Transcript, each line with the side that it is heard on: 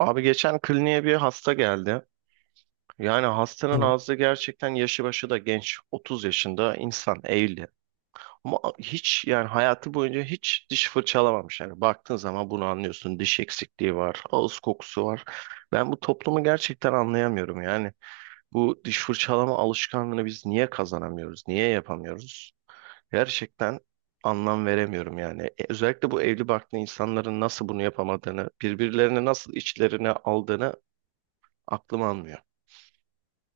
right: Abi geçen kliniğe bir hasta geldi. Yani hastanın
left: Evet.
right: ağzı gerçekten yaşı başı da genç. 30 yaşında insan evli. Ama hiç yani hayatı boyunca hiç diş fırçalamamış. Yani baktığın zaman bunu anlıyorsun. Diş eksikliği var, ağız kokusu var. Ben bu toplumu gerçekten anlayamıyorum yani. Bu diş fırçalama alışkanlığını biz niye kazanamıyoruz? Niye yapamıyoruz? Gerçekten anlam veremiyorum yani. Özellikle bu evli barklı insanların nasıl bunu yapamadığını, birbirlerini nasıl içlerine aldığını aklım almıyor.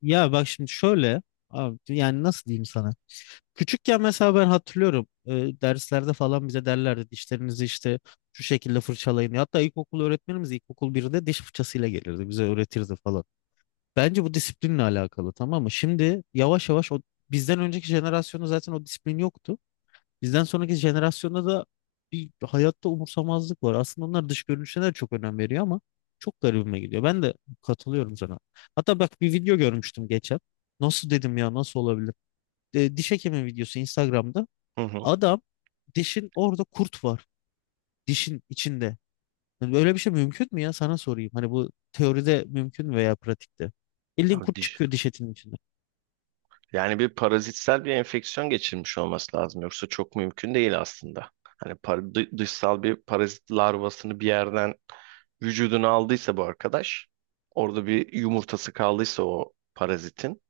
left: Ya bak şimdi şöyle abi, yani nasıl diyeyim sana? Küçükken mesela ben hatırlıyorum derslerde falan bize derlerdi dişlerinizi işte şu şekilde fırçalayın. Hatta ilkokul öğretmenimiz ilkokul 1'de diş fırçasıyla gelirdi bize öğretirdi falan. Bence bu disiplinle alakalı, tamam mı? Şimdi yavaş yavaş o bizden önceki jenerasyonda zaten o disiplin yoktu. Bizden sonraki jenerasyonda da bir hayatta umursamazlık var. Aslında onlar dış görünüşüne de çok önem veriyor ama çok garibime gidiyor. Ben de katılıyorum sana. Hatta bak, bir video görmüştüm geçen. Nasıl dedim ya, nasıl olabilir? Diş hekimi videosu Instagram'da.
right: Hı hı.
left: Adam, dişin orada kurt var. Dişin içinde. Yani böyle bir şey mümkün mü ya? Sana sorayım. Hani bu teoride mümkün mü veya pratikte?
right: Ya
left: Bildiğin kurt
right: diş-
left: çıkıyor diş etinin içinde.
right: Yani bir parazitsel bir enfeksiyon geçirmiş olması lazım. Yoksa çok mümkün değil aslında. Hani dışsal bir parazit larvasını bir yerden vücuduna aldıysa bu arkadaş, orada bir yumurtası kaldıysa o parazitin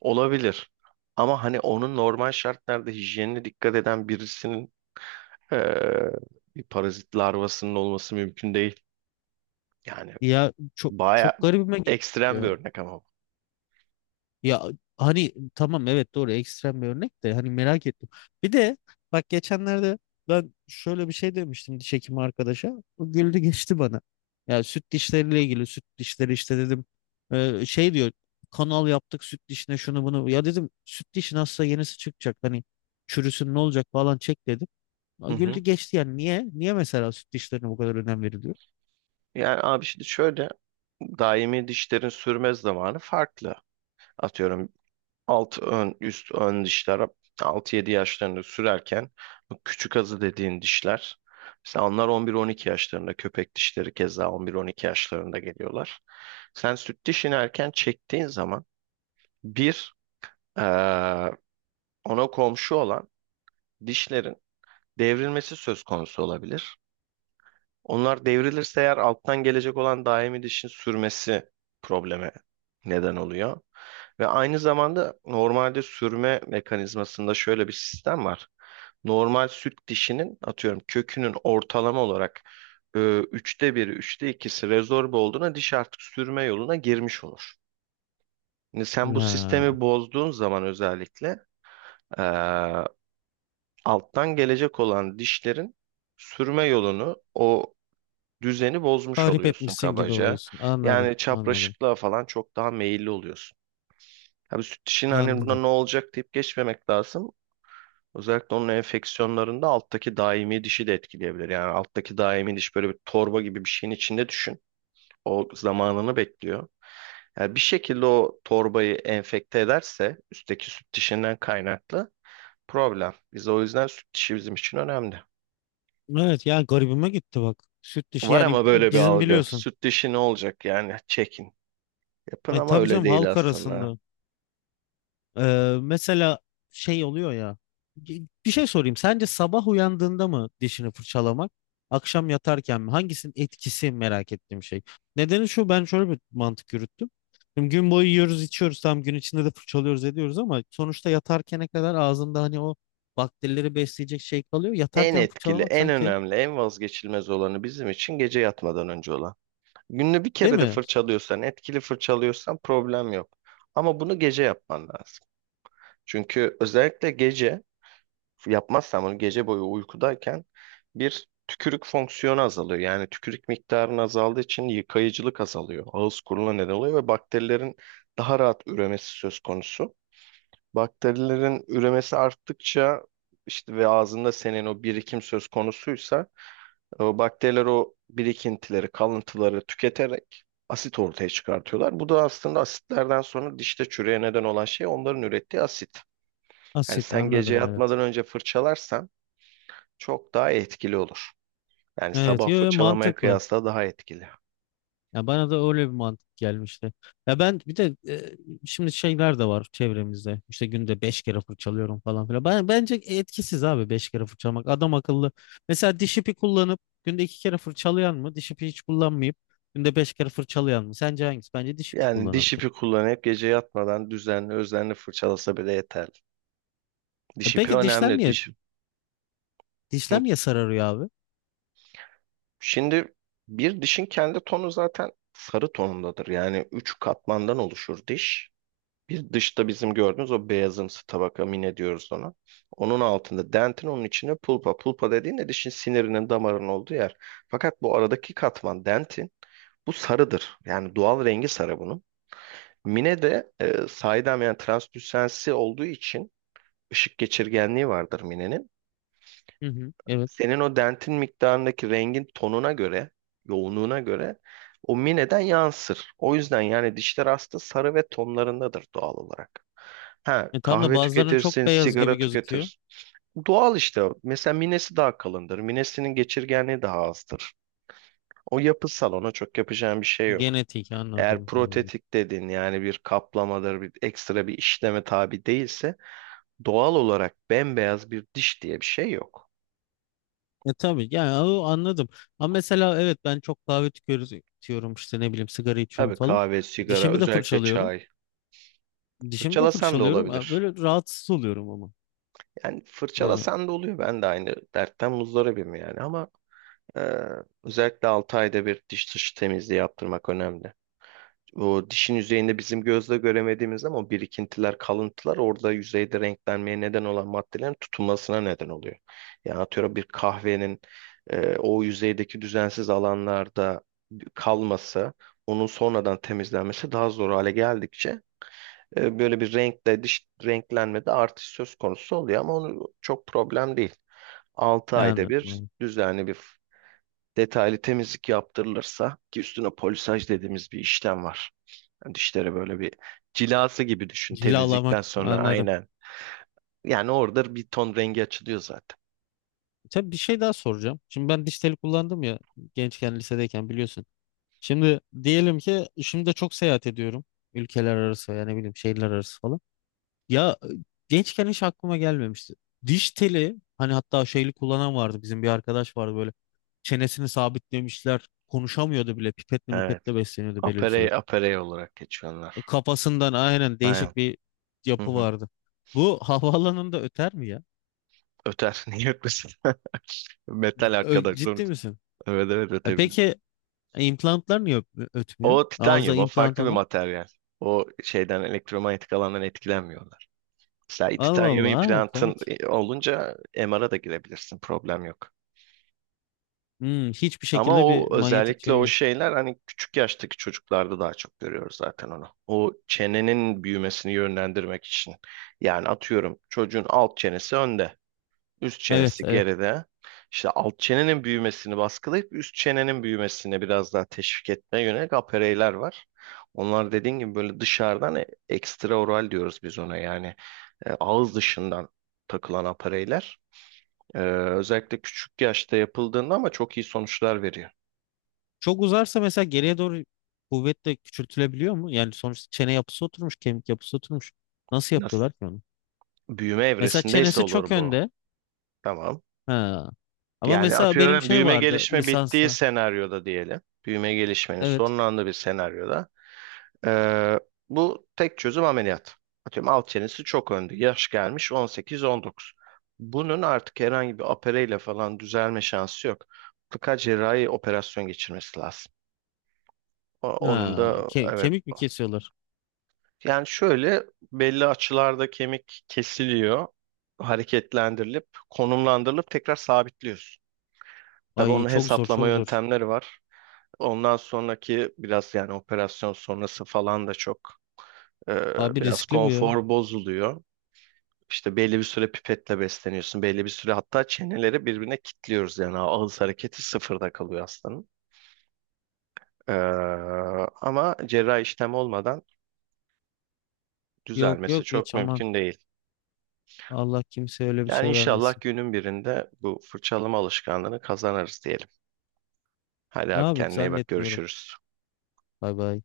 right: olabilir. Ama hani onun normal şartlarda hijyenine dikkat eden birisinin eee, bir parazit larvasının olması mümkün değil. Yani
left: Ya çok
right: baya
left: çok garibime gitti
right: ekstrem bir
left: ya.
right: örnek ama.
left: Ya hani tamam, evet doğru, ekstrem bir örnek de hani merak ettim. Bir de bak geçenlerde ben şöyle bir şey demiştim diş hekimi arkadaşa. O güldü geçti bana. Ya süt dişleriyle ilgili, süt dişleri işte dedim. Şey diyor, kanal yaptık süt dişine şunu bunu. Ya dedim süt dişin hasta, yenisi çıkacak hani, çürüsün ne olacak falan, çek dedim. Ya
right: Hı
left: güldü
right: hı.
left: geçti. Yani niye? Niye mesela süt dişlerine bu kadar önem veriliyor?
right: Yani abi şimdi şöyle daimi dişlerin sürme zamanı farklı. Atıyorum alt ön üst ön dişler 6 yedi yaşlarında sürerken bu küçük azı dediğin dişler mesela onlar 11-12 yaşlarında, köpek dişleri keza 11-12 yaşlarında geliyorlar. Sen süt dişini erken çektiğin zaman bir eee, ona komşu olan dişlerin devrilmesi söz konusu olabilir. Onlar devrilirse eğer alttan gelecek olan daimi dişin sürmesi probleme neden oluyor. Ve aynı zamanda normalde sürme mekanizmasında şöyle bir sistem var. Normal süt dişinin atıyorum kökünün ortalama olarak üçte biri, üçte ikisi rezorbe olduğuna diş artık sürme yoluna girmiş olur. Şimdi sen bu
left: Ha,
right: sistemi bozduğun zaman özellikle e, alttan gelecek olan dişlerin sürme yolunu o düzeni bozmuş
left: tahrip
right: oluyorsun
left: etmişsin gibi
right: kabaca.
left: oluyorsun. Anladım,
right: Yani
left: anladım,
right: çapraşıklığa falan çok daha meyilli oluyorsun. Tabii süt dişinin hani buna
left: anladım.
right: ne olacak deyip geçmemek lazım. Özellikle onun enfeksiyonlarında alttaki daimi dişi de etkileyebilir. Yani alttaki daimi diş böyle bir torba gibi bir şeyin içinde düşün. O zamanını bekliyor. Yani bir şekilde o torbayı enfekte ederse üstteki süt dişinden kaynaklı problem. Biz o yüzden süt dişi bizim için önemli.
left: Evet ya, garibime gitti bak. Süt dişi
right: Var
left: yani
right: ama böyle bir
left: bizim
right: algı.
left: biliyorsun.
right: Süt dişi ne olacak yani çekin. Yapın
left: Ay,
right: ama
left: tabii
right: öyle
left: canım,
right: değil
left: halk
right: aslında.
left: arasında. Mesela şey oluyor ya. Bir şey sorayım. Sence sabah uyandığında mı dişini fırçalamak? Akşam yatarken mi? Hangisinin etkisi, merak ettiğim şey. Nedeni şu, ben şöyle bir mantık yürüttüm. Şimdi gün boyu yiyoruz içiyoruz, tam gün içinde de fırçalıyoruz ediyoruz ama sonuçta yatarkene kadar ağzında hani o bakterileri besleyecek şey kalıyor.
right: En
left: Yatarken
right: etkili,
left: fırçalamak
right: en
left: sanki,
right: önemli, en vazgeçilmez olanı bizim için gece yatmadan önce olan. Günde bir
left: değil
right: kere de
left: mi?
right: fırçalıyorsan, etkili fırçalıyorsan problem yok. Ama bunu gece yapman lazım. Çünkü özellikle gece yapmazsan bunu gece boyu uykudayken bir tükürük fonksiyonu azalıyor. Yani tükürük miktarının azaldığı için yıkayıcılık azalıyor. Ağız kuruluğuna neden oluyor ve bakterilerin daha rahat üremesi söz konusu. Bakterilerin üremesi arttıkça işte ve ağzında senin o birikim söz konusuysa o bakteriler o birikintileri, kalıntıları tüketerek asit ortaya çıkartıyorlar. Bu da aslında asitlerden sonra dişte çürüye neden olan şey onların ürettiği asit. Yani
left: Asit,
right: sen gece
left: anladım, evet.
right: yatmadan önce fırçalarsan çok daha etkili olur. Yani
left: Evet,
right: sabah
left: yo, yo,
right: fırçalamaya
left: mantıklı.
right: kıyasla daha etkili.
left: Ya bana da öyle bir mantık gelmişti. Ya ben bir de şimdi şeyler de var çevremizde. İşte günde beş kere fırçalıyorum falan filan. Ben, bence etkisiz abi beş kere fırçalamak. Adam akıllı. Mesela diş ipi kullanıp günde iki kere fırçalayan mı? Diş ipi hiç kullanmayıp günde beş kere fırçalayan mı? Sence hangisi? Bence diş ipi
right: Yani diş
left: kullanandır.
right: ipi kullanıp gece yatmadan düzenli özenli fırçalasa bile yeterli.
left: E
right: Diş ipi
left: peki dişler
right: önemli.
left: niye?
right: Diş... Hı.
left: Dişler niye sararıyor abi?
right: Şimdi bir dişin kendi tonu zaten sarı tonundadır. Yani üç katmandan oluşur diş. Bir dışta bizim gördüğümüz o beyazımsı tabaka mine diyoruz ona. Onun altında dentin, onun içine pulpa. Pulpa dediğin de dişin sinirinin damarının olduğu yer. Fakat bu aradaki katman dentin bu sarıdır. Yani doğal rengi sarı bunun. Mine de saydam, yani translüsensi olduğu için ışık geçirgenliği vardır minenin.
left: Hı hı, evet.
right: Senin o dentin miktarındaki rengin tonuna göre, yoğunluğuna göre o mineden yansır. O yüzden yani dişler aslında sarı ve tonlarındadır doğal olarak. Ha,
left: E, tam da
right: kahve
left: bazılarının çok
right: tüketirsin,
left: beyaz gibi
right: sigara
left: gözüküyor.
right: tüketirsin. Doğal işte. Mesela minesi daha kalındır. Minesinin geçirgenliği daha azdır. O yapısal, ona çok yapacağın bir şey yok.
left: Genetik,
right: Eğer
left: anladım. Hmm.
right: protetik dedin, yani bir kaplamadır, bir ekstra bir işleme tabi değilse doğal olarak bembeyaz bir diş diye bir şey yok.
left: E tabii yani o, anladım. Ama mesela evet, ben çok kahve tüketiyorum, işte ne bileyim sigara içiyorum
right: Tabii
left: falan.
right: kahve, sigara,
left: Dişimi de
right: özellikle
left: fırçalıyorum.
right: çay.
left: Dişimi de
right: Fırçalasan da
left: fırçalıyorum.
right: olabilir.
left: Böyle rahatsız oluyorum ama.
right: Yani
left: Ha,
right: fırçalasan da oluyor. Ben de aynı dertten muzdaribim yani. Ama e, özellikle 6 ayda bir diş dışı temizliği yaptırmak önemli. O dişin yüzeyinde bizim gözle göremediğimiz ama o birikintiler, kalıntılar orada yüzeyde renklenmeye neden olan maddelerin tutunmasına neden oluyor. Yani atıyorum bir kahvenin o yüzeydeki düzensiz alanlarda kalması, onun sonradan temizlenmesi daha zor hale geldikçe E, böyle bir renkle dış renklenmede artış söz konusu oluyor, ama onu çok problem değil. Altı
left: yani
right: ayda bir
left: anladım.
right: düzenli bir detaylı temizlik yaptırılırsa ki üstüne polisaj dediğimiz bir işlem var. Yani dişlere böyle bir cilası gibi düşün temizlikten
left: Cilalamak,
right: sonra,
left: anladım.
right: aynen. Yani orada bir ton rengi açılıyor zaten.
left: Tabii, bir şey daha soracağım. Şimdi ben diş teli kullandım ya, gençken lisedeyken biliyorsun. Şimdi diyelim ki şimdi de çok seyahat ediyorum. Ülkeler arası yani, ne bileyim, şehirler arası falan. Ya gençken hiç aklıma gelmemişti. Diş teli hani, hatta şeyli kullanan vardı, bizim bir arkadaş vardı, böyle çenesini sabitlemişler, konuşamıyordu bile, pipetle
right: Evet.
left: mipetle besleniyordu belli bir süre.
right: Aperey, aperey olarak geçiyorlar.
left: Kafasından aynen
right: Aynen.
left: değişik bir
right: Hı
left: yapı
right: hı.
left: vardı. Bu havaalanında öter mi ya?
right: Öter. Niye ötmesin? Metal arkadaş
left: Ciddi
right: sonuç.
left: misin?
right: Evet, evet,
left: E
right: ötebilir.
left: peki implantlar niye ötmüyor?
right: O
left: Ağızda
right: titanyum, o
left: implant
right: farklı bir
left: olan.
right: materyal. O şeyden, elektromanyetik alandan etkilenmiyorlar. Mesela
left: Allah
right: titanyum
left: Allah, ha,
right: implantın
left: komik.
right: olunca MR'a da girebilirsin, problem yok.
left: Hmm, hiçbir
right: Ama
left: şekilde bir
right: o
left: manyetik
right: özellikle
left: şey
right: o
left: yok.
right: şeyler hani küçük yaştaki çocuklarda daha çok görüyoruz zaten onu. O çenenin büyümesini yönlendirmek için. Yani atıyorum çocuğun alt çenesi önde. Üst
left: Evet,
right: çenesi
left: evet.
right: geride. İşte alt çenenin büyümesini baskılayıp üst çenenin büyümesine biraz daha teşvik etmeye yönelik apereyler var. Onlar dediğin gibi böyle dışarıdan ekstraoral diyoruz biz ona, yani ağız dışından takılan apereyler, E, özellikle küçük yaşta yapıldığında ama çok iyi sonuçlar veriyor.
left: Çok uzarsa mesela geriye doğru kuvvet de küçültülebiliyor mu? Yani sonuçta çene yapısı oturmuş, kemik yapısı oturmuş. Nasıl
right: Nasıl?
left: yapıyorlar ki onu?
right: Büyüme
left: Mesela
right: evresindeyse
left: çenesi çok
right: olur bu.
left: önde.
right: Tamam.
left: Ha. Ama
right: Yani
left: mesela benim
right: atıyorum
left: şey
right: büyüme
left: vardı
right: gelişme bittiği
left: lisansa.
right: senaryoda diyelim. Büyüme gelişmenin
left: Evet.
right: sonlandığı bir senaryoda Ee, bu tek çözüm ameliyat. Atıyorum alt çenesi çok önde. Yaş gelmiş 18-19. Bunun artık herhangi bir opereyle falan düzelme şansı yok. Mutlaka cerrahi operasyon geçirmesi lazım. Onun
left: Ha.
right: da evet.
left: Kemik mi kesiyorlar?
right: Yani şöyle, belli açılarda kemik kesiliyor. Hareketlendirilip, konumlandırılıp tekrar sabitliyorsun. Tabii
left: Ay
right: onun
left: çok zor,
right: hesaplama
left: çok zor.
right: yöntemleri var. Ondan sonraki biraz yani operasyon sonrası falan da çok e,
left: Abi
right: biraz
left: riskli bu ya.
right: konfor bozuluyor. İşte belli bir süre pipetle besleniyorsun. Belli bir süre hatta çeneleri birbirine kilitliyoruz. Yani ağız hareketi sıfırda kalıyor hastanın. Ee, ama cerrahi işlem olmadan
left: Yok
right: düzelmesi
left: yok,
right: çok
left: hiç aman.
right: mümkün değil.
left: Allah kimseye öyle bir
right: Yani
left: şey
right: inşallah
left: vermesin.
right: günün birinde bu fırçalama alışkanlığını kazanırız diyelim. Hadi abi
left: Abi
right: kendine iyi bak,
left: zannetmiyorum.
right: görüşürüz.
left: Bay bay.